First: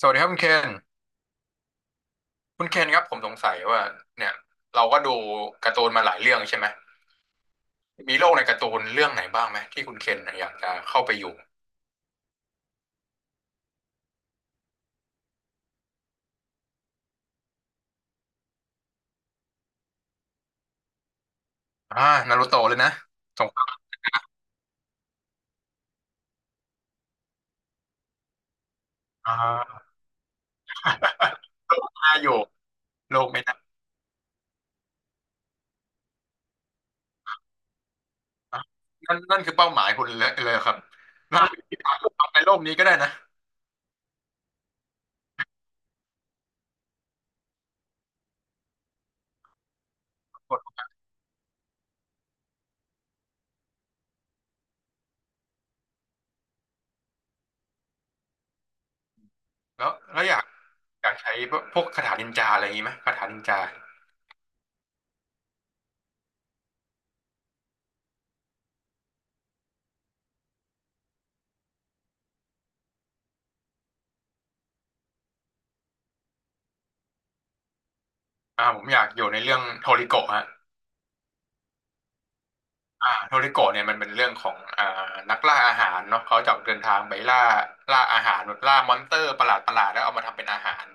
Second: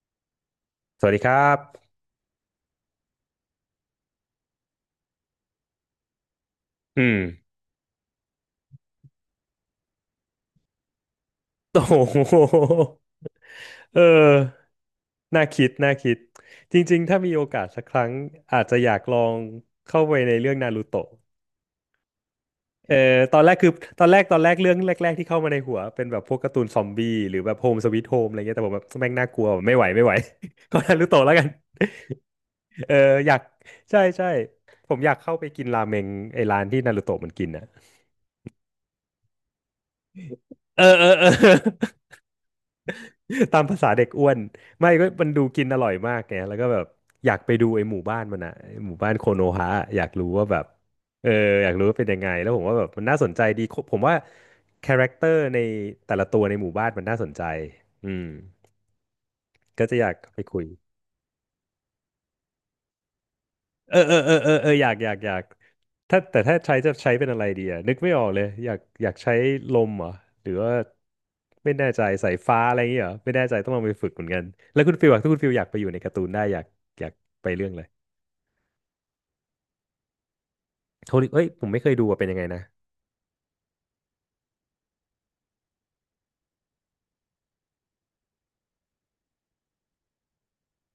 สวัสดีครับคุณเคนสวัสดีครับคุณเคนครับผมสงสัยว่าเนี่ยเราก็ดูการ์ตูนมาหลายเรื่องใช่ไหมอืม มีโลกในการ์ตูนเรื่องไหนบ้างไหมที่คุณเคนอยากจะเข้าไปอยู่โอ้โหเออน่าคิด น่าคิด จริงๆ ถ้ามีโอกาสสักครั้งอาจจะอยากลองเข้าไปในเรื่องนารูโตะอ่านารูโตะเลยนะเออตอสนงแรกคราคือมตอนแรกเรื่องแรกๆที่เข้ามาในหัวเป็นแบบพวกการ์ตูนซอมบี้หรือแบบโฮมสวีทโฮมอะไรเงี้ยแต่ผมแบบแม่งน่าอ่กลัวไม่าไหวไม่ไหว ก็นารูโตะแล้วกัน โลกน่าอยู่ เออโลกอยาไม่กน่าใช่ใช่ผมอยากเข้าไปกินราเมงไอ้ร้านที่นารูโตะมันกินนะอ่ะนั่นคือเป้าหมายคุณเลยครับเออเออเออ น่าทำในโลกนี้ก็ได้นะ ตามภาษาเด็กอ้วนไม่ก็มันดูกินอร่อยมากไงแล้วก็แบบอยากไปดูไอ้หมู่บ้านมันอะไอ้หมู่บ้านโคโนฮะออยากรู้ว่าแบกบดเอออยากรู้ว่าเป็นยังไงแล้วผมว่าแบบมันน่าสนใจดีผมว่าคาแรคเตอร์ในแต่ละตัวในหมู่บ้านมันน่าสนใจอืมก็แล้วจะอยากแล้วอไปยากคุย อยากใช้พวกคาถานินจาอะไรอย่างนี้ไหมคาถานินจาเออเออเออเออเอออยากอยากอยากถ้าแต่ถ้าใช้จะใช้เป็นอะไรดีอะนึกไม่ออกเลยอยากอยากใช้ลมเหรอหรือว่าไม่แน่ใจสายฟ้าอะไรอย่างเงี้ยเหรอไม่แน่ใจต้องลองไปฝึกเหมือนกันแล้วคุณฟิลอะถ้าคุณฟิลอยากไปอยู่ในการ์ตูนได้อยากอยากไปเรื่องเลยผมอยากอยู่ในเรื่องโทริโกะฮะ โทนี่เอ้ยผมไม่เคยดูว่าเป็นยังไงนะโทริโกะเนี่ยมันเป็นเรื่องของนักล่าอาหารเนาะเขาจะออกเดินทางไปล่าอาหารแบบล่ามอนสเตอร์ประหลาดประหลาดแล้วเอามาทำเป็นอาหาร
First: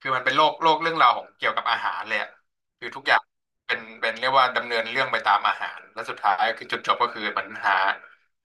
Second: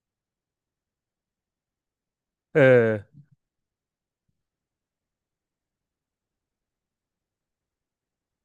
คือมันเป็นโลกเรื่องราวของเกี่ยวกับอาหารเลยอะเอคืออทุกอย่างเป็นเรียกว่าดำเนินเรื่องไปตามอาหารแล้วสุดท้ายคือจุดจบก็คือมันหา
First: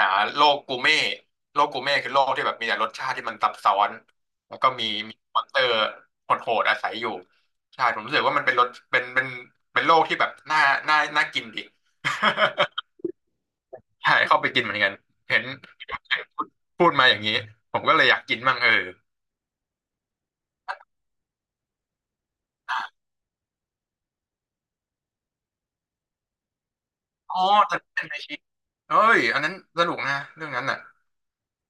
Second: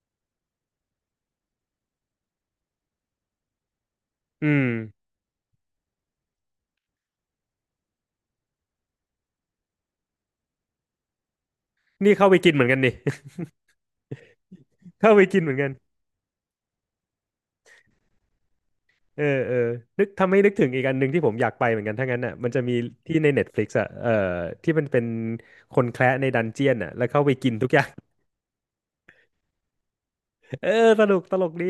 หาโลกกูเม่โลกกูเม่คือโลกที่แบบมีแต่รสชาติที่มันซับซ้อนอืแล้วมก็มีมอนสเตอร์โหดๆอาศัยอยู่ใช่ผมรู้สึกว่ามันเป็นรสเป็นเป็นโลกที่แบบน่าน่าน่ากินดิ นี่เข้าไปกินเหมือนกันดิ ใช่เข้าไปกินเหมือนกันเข้าไปเห็กินนเหมือนกันพูดพูดมาอย่างนี้ผมก็เลยอยากกินบ้างเออเออเออนึกทำให้นึกถึงอีกอันหนึ่งที่ผมอยากไปเหมือนกันถ้างั้นอ่ะมันจะมีที่ใน Netflix อ่ะเออที่มันเป็นคนแคระในดันเจียนอ่ะแล้วเข้าไปอ๋อกินทุกแต่อย่าง เป็นไอชีเอ้ยอันนั้นสนุกนะเรื่องนั้เอนอน่ะสนุกตลกดี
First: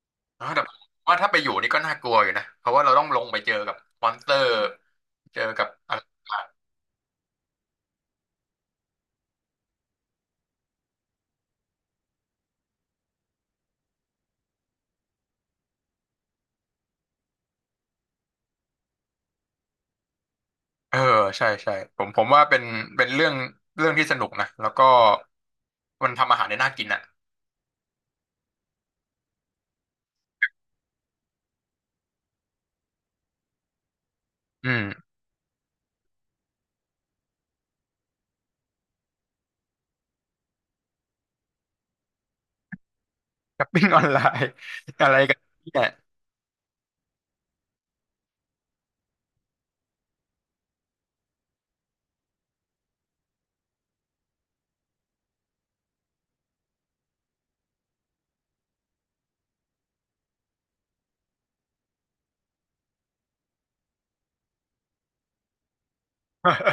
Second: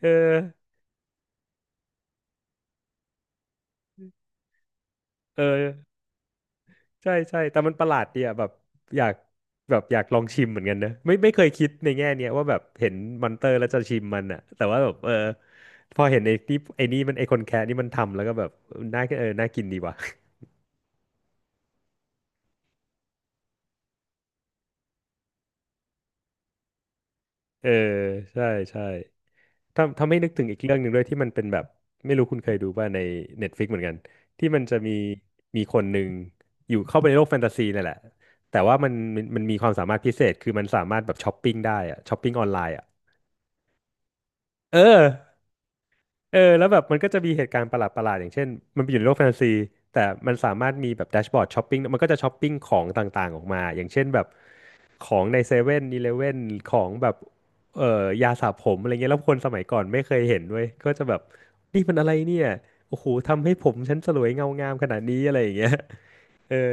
เออเออแต่ว่าถ้าไปอยู่นี่ก็น่ากลัวอยู่นะเพราะว่าเราต้องลงไปเจอกับมอนสเตอร์เจเอออกับอะไรใช่ใช่แต่มันประหลาดดีอ่ะแบบอยากแบบอยากลองชิมเหมือนกันนะไม่ไม่เคยคิดในแง่เนี้ยว่าแบบเห็นมอนเตอร์แล้วจะชิมมันอ่ะแต่ว่าแบบเออพอเห็นไอ้นี่มันไอคนแคะนี่มันทำแล้วก็แบบน่าเออน่ากินดีว่ะ เออใช่ใช่ผมว่าเป็นเป็นเรื่องเรื่องที่สนุกนะแล้วก็มันทำอาหารได้น่ากินอ่ะเออใช่ใช่ ทำให้าไม่นึกถึงอีกเรื่องหนึ่งด้วยที่มันเป็นแบบไม่รู้คุณเคยดูป่ะใน Netflix เหมือนกันที่มันอืจะมีมมีคนหนึ่งอยู่เข้าไปในโลกแฟนตาซีนั่นแหละแต่ว่ามันมีความสามารถพิเศษคือมันสามารถแบบช้อปปิ้งได้อะช้อปปิ้งออนไลน์อะช้อปปิ้งออนไลน์เออะไรกัอนเนี่ย เออแล้วแบบมันก็จะมีเหตุการณ์ประหลาดประหลาดอย่างเช่นมันไปอยู่ในโลกแฟนตาซีแต่มันสามารถมีแบบแดชบอร์ดช้อปปิ้งมันก็จะช้อปปิ้งของต่างๆออกมาอย่างเช่นแบบ ของในเซเว่นอีเลฟเว่นของแบบยาสระผมอะไรเงี้ยแล้วคนสมัยก่อนไม่เคยเห็นเว้ยก็จะแบบนี่มันอะไรเนี่ยโอ้โหทำให้ผมฉันสลวยเงางามขนาดนี้อะไรอย่างเงี้ย เออ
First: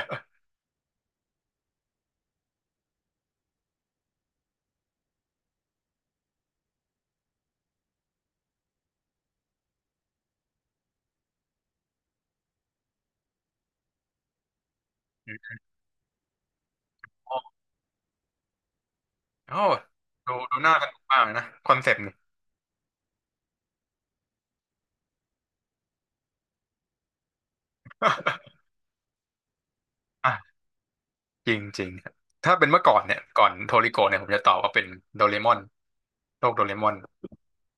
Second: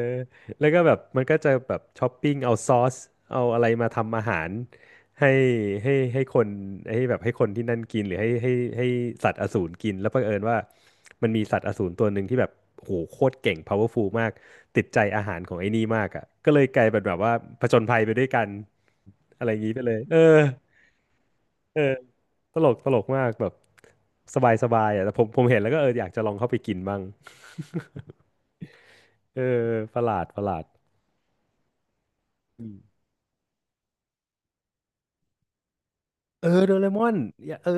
แล้วก็แบบมันก็จะแบบช้อปปิ้งเอาซอสเอาอะไรมาทำอาหารให้คนให้แบบให้คนที่นั่นกินหรือให้สัตว์อสูรกินแล้วเผอิญว่ามันมีสัตว์อสูรตัวหนึ่งที่แบบโหโคตรเก่ง powerful มากติดใจอาหารของไอ้นี่มากอ่ะก็เลยกลายเป็นแบบว่าผจญภัยไปด้วยกันอะไรอโอ้ย่างนี้โหไปเลยเอดูอดูน่าสนุกมากเลยนะคอนเอเซอปต์นี่ ตลกตลกมากแบบสบายสบายอ่ะแต่ผมผมเห็นแล้วก็เอออยากจะลองเข้าไปกินบ้าง เออประหลาดประห ลาด จริงจริงครับถ้าเป็นเมื่อก่อนเนี่ยก่อนโทริโกะเนี่ยผมจะตอบว่าเป็นโดเรมอนเอโลอกโดโดเรมเรอน มอนอย่าเออ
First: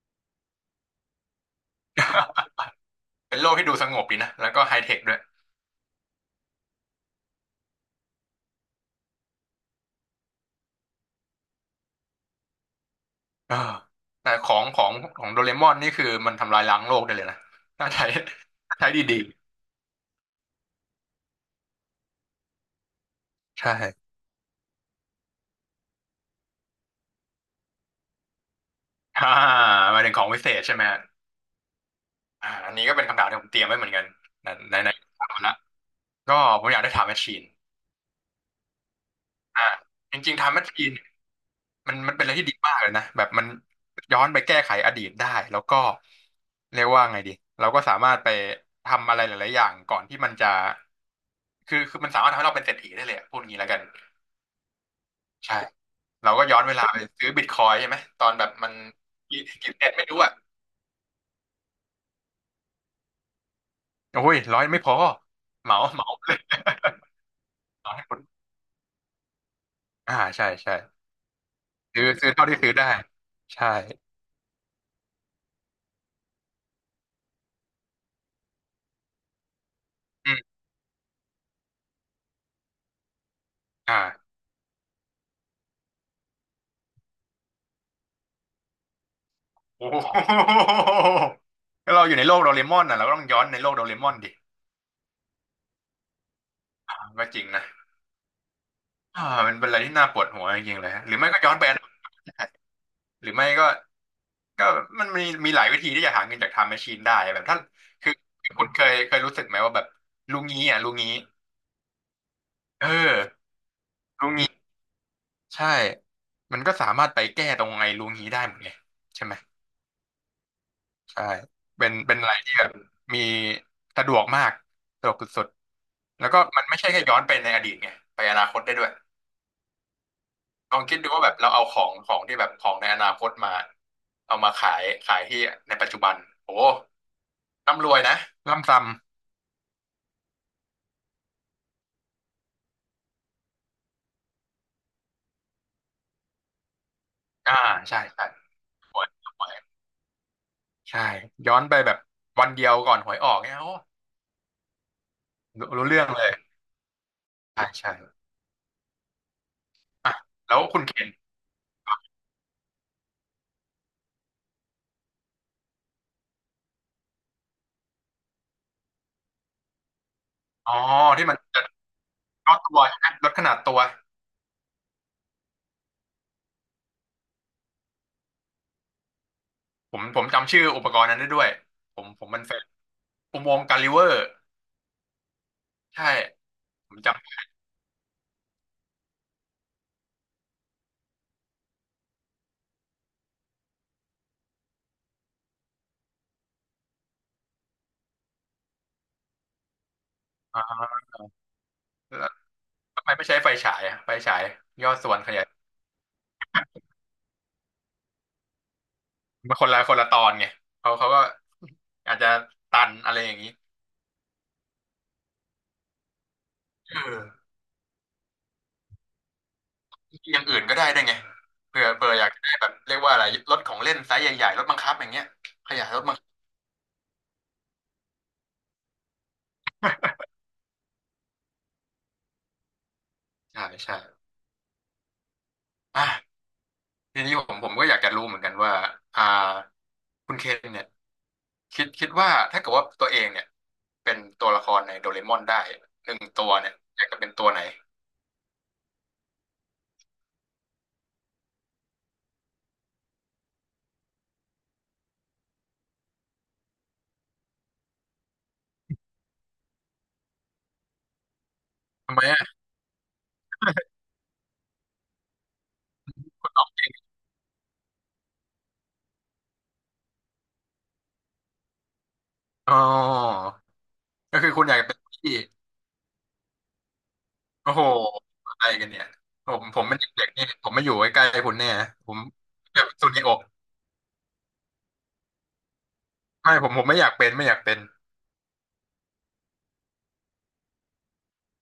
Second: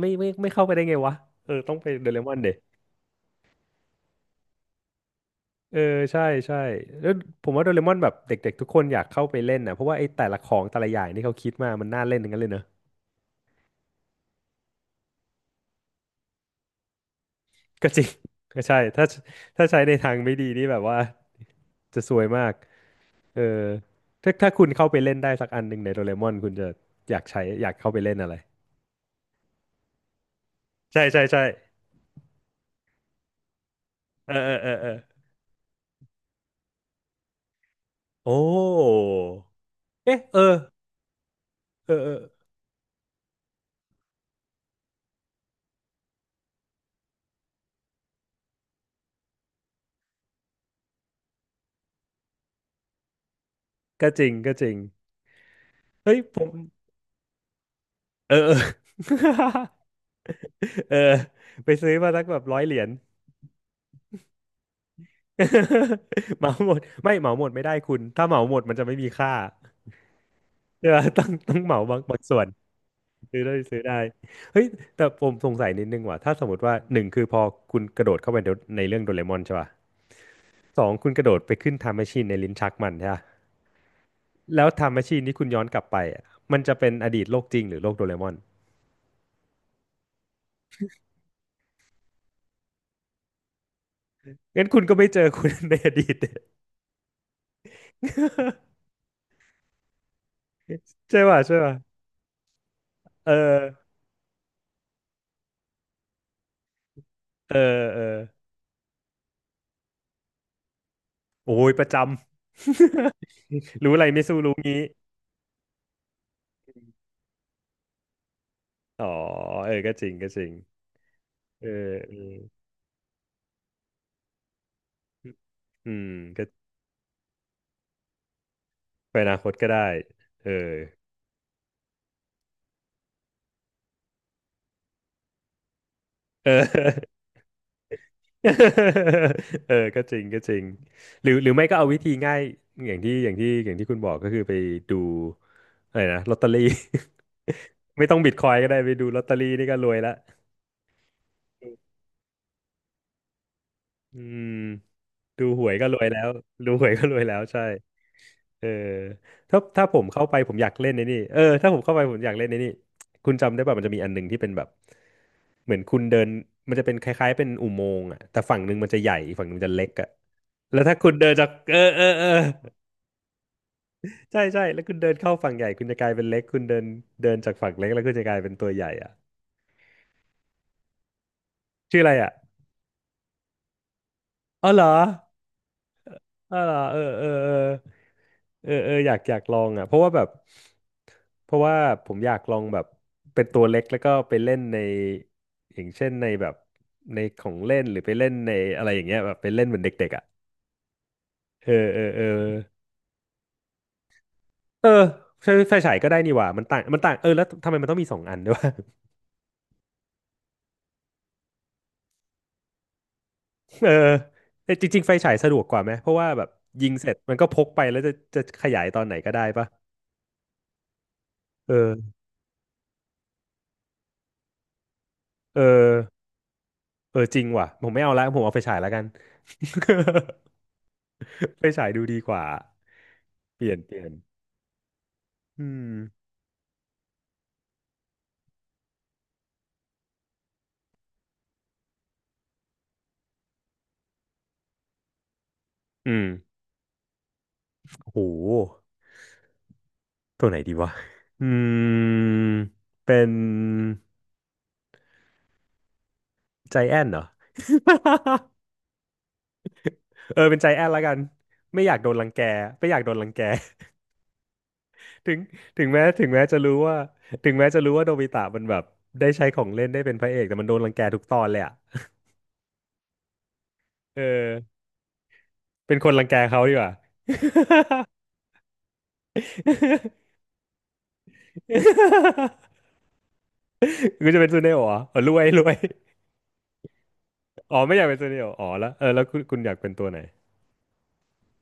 ไม่ไม่ไม่เข้าไปได้ไงวะเออต้องไปโดเรมอนเด็ เป็นโลกที่ดูสงบดีนะแล้วก็ไฮเทคด้วยเออใช่ใช่แล้วผมว่าโดเรมอนแบบเด็กๆทุกคนอยากเข้าไปเล่นนะเพราะว่าไอ้แต่ละของแต่ละอย่างที่เขาคิดมามันน่าเล่นทั้งนั้นเลยเนอะเออแต่ของของของโดเรมอนนี่คือมันทำลายล้างโลกได้เลยนะถ้าก็จใช้ ริง ก็ใช่ ใช้ถ้าดีถ้าใช้ในทางไม่ดีนี่แบบว่าจะซวยมากเออๆใช่ถ้าถ้าคุณเข้าไปเล่นได้สักอันหนึ่งในโดเรมอนคุณจะอยากใช้อยากเข้าไปเล่นอะไรอ่าหมายถึงของวิเศษใช่ไหมฮะใช่ใช่ใช่อันนี้ก็เป็นคำถามที่ผมเตรียมไว้เหมือนกันเออไหนเออเออไหนเอไหนอถามมาละก็ผมอยากได้ถามแมชชีนโอ้อ่าจเอ๊ะริงเอๆถามอแมชชีน เอมันอเออเป็นอะไรที่ดีมากเลยนะแบบมันย้อนไปแก้ไขอดีตได้แล้วก็เรียกว่าไงดีเราก็สามารถไปทำอะไรหลายๆอย่างก่อนที่มันจะคือมันสามารถทำให้เราเป็นเศรษฐีได้เลยอะพูดงี้แล้วกันก็จริงก็จริงใช่เฮ้ยเราผก็ม ย้อนเวลาไปซื้อบิตคอยน์ใช่ไหมตอเอนอแบบเออ มันกี่ เซนไม่รู้อ่ะเออไปซื้อมาสักแบบ100 เหรียญ โอ้ยร้อยไม่พอเหมาเหมาเล ย เหมาหมดไม่เหมาหมดไม่ได้ ตออคุณให้คนถ้าเหมาหมดมันจะไม่มีค่าใช่ใช่ใช่ปะต้องต้องเหมาบางซื้อบางซื้อส่วเท่านที่ซื้อได้ซื้อได้ใช่ซื้อได้เฮ้ยแต่ผมสงสัยนิดนึงว่ะถ้าสมมติว่าหนึ่งคือพอคุณกระโดดเข้าไปในในเรื่องโดเรมอนใช่ป่ะอืมสองคุณกระโดดไปขึ้นไทม์แมชชีนในลิ้นชักมันใช่ป่ะอ่าแล้วไทม์แมชชีนที่คุณย้อนกลับไปอะมันจะเป็นอดีตโลกจริงหรือโลกโดเรมอนโอ้โห ก็เราอยู่ในโลกโดเรมอนน่ะเราก็ต้องย้อนในโลกโดเรมอนดิ งั้นคุณก็ไม่เจอคุณ ในอดีต ก็จริงนะ อ่ามันเป็นอะไรที่น่าปวดหัวจริงๆเลยฮะหรือใช่ไม่ก็ป่ะย้อใช่นแบรป่ะนด์หรืเออไม่อก็ก็มันมีหลายวิธีที่จะหาเงินจากไทม์แมชชีนได้แบบเออท่านเออ คือคุณเคยรู้สึกไหมว่าแบบลุงงี้อ่ะลุงงี้โอ้ยประจำ เออ รู้อะไรไม่ลุงสู้งี้รู้งี้ใช่มันก็สามารถไปแก้ตรงไอ้ลุงงี้ได้หมดไงอ๋อใช่ไหมเออก็จริงก็จริงใช่เออเป็นเออะไรอที่แบบมีสะดวกมากสะดวกสุดอืมๆแล้วก็ก็มันไม่ใช่แค่ย้อนไปในอดีตไงไปอนาคตได้ด้วย ไปอนาคตก็ได้เออลองคิดดูว่าแบบเราเอาของของที่แบบของในอนาคตมาเอามาขายขายที่ในปัจจุบันเอโอ้อ ร่ำรวยนะร่ำซ้ เออก็จริงก็จริงหรือหรือไม่ก็เอาวิธีง่ายอย่างที่คุณบอกก็คือไปดูอะไรนะลอตเตอรี่ ำใช่ ไม่ต้องใช่บิตคอยก็ได้ไปรวดูยลอตรเตอวรี่นี่ยก็รวยละใช่ย้อนไปแบบวันเดียวก่อนหวยออกเนี่ยโอ้อืมดูหรู้วยก็รู้รเรื่วอยงแล้เลวยดูหวยก็รวยแล้วใช่ ใช่ใช่เออถ้าผมอ่ะเข้าไปผแล้มวอยากคุณเล่เคนในนนี่เออถ้าผมเข้าไปผมอยากเล่นในนี่คุณจำได้ป่ะมันจะมีอันหนึ่งที่เป็นแบบเหมือนคุณเดินมันจะเป็นคล้ายๆเป็นอุโมงค์อ่ะแต่ฝั่งหนึ่งมันจะใหญ่อีกฝั่งหนึ่งมันจะเล็กอ่ะอ๋อแล้วถ้าคุณที่เดิมันนจากจะลเออเออเออดตัวใช่ไหมลดขนาดตัวใช่ใช่แล้วคุณเดินเข้าฝั่งใหญ่คุณจะกลายเป็นเล็กคุณเดินเดินจากฝั่งเล็กแล้วคุณจะกลายเป็นตัวใหญ่อ่ะผมจำชื่ออุปกรณ์นั้นได้ด้วยผชื่ออะมไรอ่ะมันเฟซอุโมงค์กาลิเวอร์อ๋อเหรอ ใช่อ่าผเอมอจเออเออเออเอออยากอยากลองอ่ะเพราะว่าแบบเพราะว่าผมอยากลองแบบเป็นตัวเล็กแล้วก็ไปเล่นในอย่างเช่นในแบบในของเล่นหรือไปเล่นในอะไรอย่างเงี้ยแบบไปเล่นเหมือนเด็กๆอ่ะำเออเออเออแล้วทำไมไม่ใช้ไฟฉายอะไฟฉายเอย่ออส่วนขยาย ใช้ไฟฉายก็ได้นี่หว่ามันต่างเออแล้วทำไมมันต้องมีสองอันด้วยวะมันคนละตอนไงเขาก็อาจจะตันอะไรอย่างนี้เออแต่จริงๆไฟฉายสะดวกกว่าไหมเพราะว่าแบบยิงเสร็จมันเออก็พกไปแล้วจะขยายตอนไหนก็ได้ปะอย่างอื่นก็ได้ได้วยไงเผื่อเอออยากได้แบบเรียกว่าอะไรรถของเล่นไซส์ใหญ่ๆรถบังคับอย่างเงี้ยเอขยายอ รถบังคับเออจริงว่ะผมไม่เอาละผมเอาไฟฉายแล้วกัน ไฟฉายดูดีกว่าเปใช่ลี่ยนเปลี่ยนใช่อืมอ่ะทีนี้ผมก็อยากจะรู้เหมือนกันว่าอ่าคุณเคนเนี่ยคิดว่าถ้าเกิดว่าตัวเองเนี่ยเป็นตัวละครในโดเรมอนได้หอืนึ่งมตัวเนี่ยอยากจะเป็นตัวไหนโอ้โหตัวไหนดีวะอืมเป็นใจแอนเหรอ เออเป็นใจแอนแล้วกันไม่อยากโดทำนไมรังแกอ่ะไม่อยากโดนรังแก ถึงถึงแม้จะรู้ว่าถึงแม้จะรู้ว่าโนบิตะมันแบบได้ใช้ของเล่นได้เป็นพระเอกแต่มันโดนรังแกทุกตอนเลยอะอ๋อเออก็คือคุณอยากจะเป็นพี่ เป็นคนรังแกเขาดีกว่า โอ้โหอะไรกันเนี่ยผมเป็น เด็กๆนี่ผมไม่อยู่ใกล้ๆคุณแน่ผม แบากเปนซูนิโอะคุณจะเป็นซูเนโอะเหรออ๋อรวยรวย ไม่ผมไม่อยากเป็นไม่อยาก เป็อ๋อนไม่อยากเป็นซูเนโอะอ๋อแล้วเออแล้วคุณอยากเป็นตัวไหน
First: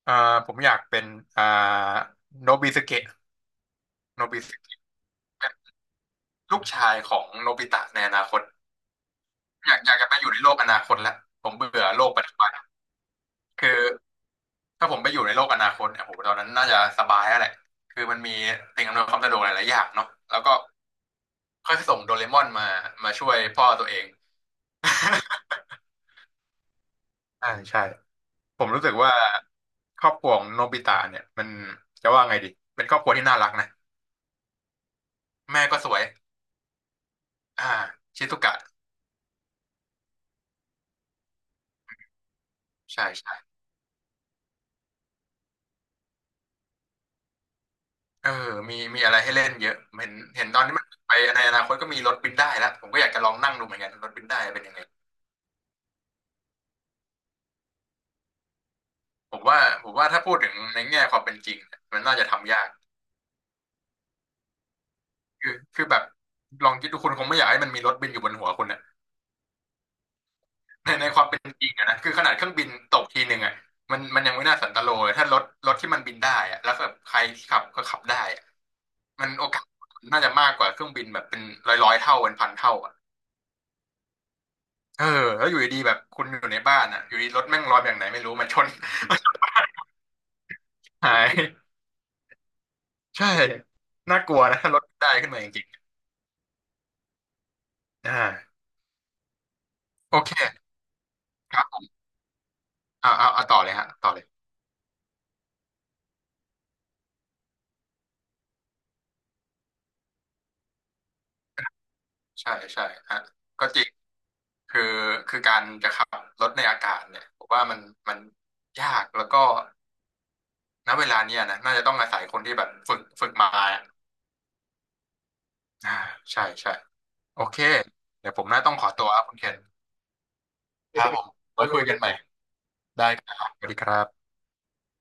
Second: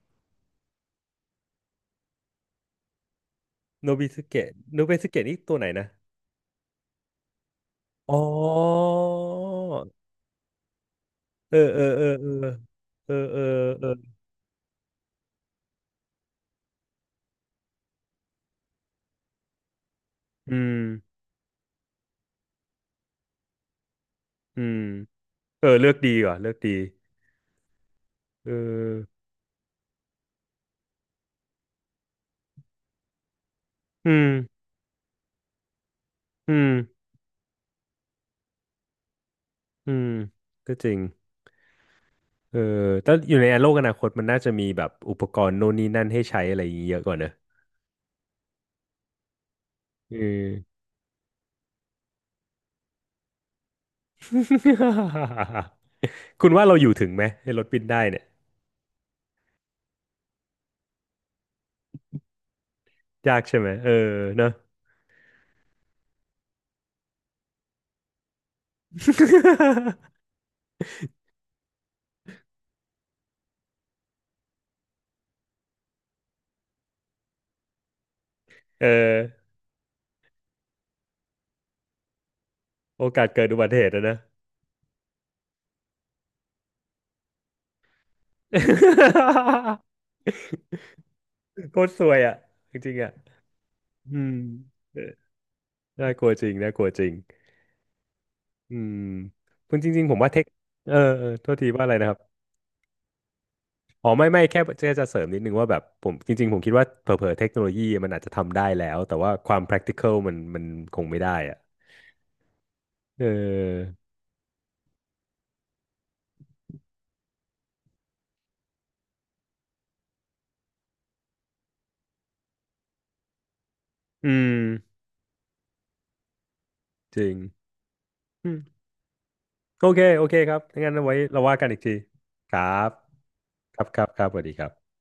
อ่าผมอยากเป็นอ่าโนบิสเกะโนบิสโนบิสเกะโนเกะบิสเกะนี่เป็นตัวไหนนะลูกชายของโนบิตะในออ๋อนาคตอยากจะไปอยู่ในโลกอนาคตแล้วผมเออเอเบื่ออโลเออกปัจเออจุบันเออเออคือเออถ้าผมไปอยู่ในโลกอนาคตเนี่ยโหตอนนั้นน่าจะสบายแล้วแหละคือมันมีสิ่งอำนวยความสะดวกหลายๆอย่างเนาะแล้วก็อืมค่อยส่งโดเรมอนมามาช่วยพ่อตัวเอง อืมเออเลือกดีว่ะเลือกดี ใช่ใช่ เออผมรู้สึกว่าครอบครัวของโนบิตะเนี่ยมันจะว่าไงดีเป็นครอบครัวที่น่ารักนะอืมแม่ก็สวยอืมอ่าชิซุกะอืมก็จริงเออใช่แต่อใช่ยู่ในโลกอนาคตมันน่าจะมีแบบอุปกรณ์โน่นนี่นั่นให้ใช้อะไรอย่างงี้เยอะกว่าเนอะเออมีอะไรให้เล่นเยอะเอเห็นตอนนี้อ มันไปในอนาคตก็มีรถบินได้แล้วผมก็อยากจะลองนั่งดูเหมือนกันรถบินได้เป็นยังไง คุณว่าเราอยู่ถึงไหมไอ้รถบินได้เนี่ย ผมว่าผมว่าถ้าพูดถึงในแง่ความเป็นจริงเนี่ยมันน่าจะทำยากยากใช่ไหมเออเนอะ คือแบบลองคิดดูคุณคงไม่อยากให้มันมีรถบินอยู่บนหัวคุณนะ ในความเป็นจริงอะนะคือขนาดเครื่องบินตกทีหนึ่งอะมันยังไม่น่าสันตโลเลยถ้ารถที่มันบินได้อะแล้วแบบใครที่ขับก็ขับได้อะเออ มันโอกาสน่าจะมากกว่าเครื่องบินแบบเป็นร้อยเท่าเป็นพันเท่าอะโอกาสเกิดอุบัติเหตุอะนะ เออแล้วอยู่ดีๆแบบคุณอยู่ในบ้านอะอยู่ดีรถแม่งลอยแบบไหนไม่รู้มาชน มาชน หายโคตรซวยอ่ะ จริงๆอ่ะ ใช่อืน่ากมลัวนะถ้ารถเออได้ขึ้นมาจริงน่ากลัวจริงน่ากลัวจริง ๆอืมคุณจริงๆผโอมว่าเคเทคเออเออ โทคษรัทีว่าบอะไรนะครับ เอาต่อเลยฮะอ๋ต่อ อเลยไม่ไม่แค่จะเสริมนิดนึงว่าแบบผมจริงๆผมคิดว่าเผลอๆเทคโนโลยีมันอาจจะทำได้แล้วแต่ว่าความ practical มันคงไม่ได้อ่ะใช่ใช่ฮะเอก็จริง อคือคือการจะขับรถในอากาศเนี่ยผมว่ามันยากแล้วก็ณเวลาเนี้ยนะน่าจะต้องอาศัยคนที่แบบฝึกมาอืมอ่าใช่ใช่จริง โอเคเดี๋ยวผมน่าต้องขอตัวครับคุณเคนโอเค โอเคครับงั้นคเอารับไว้ผมเราว่าไว้กันอีคุกยกัที นใหม่ครับ ได้ครับสวัสดีครัคบ ครัรับครับบสวัสดีครับ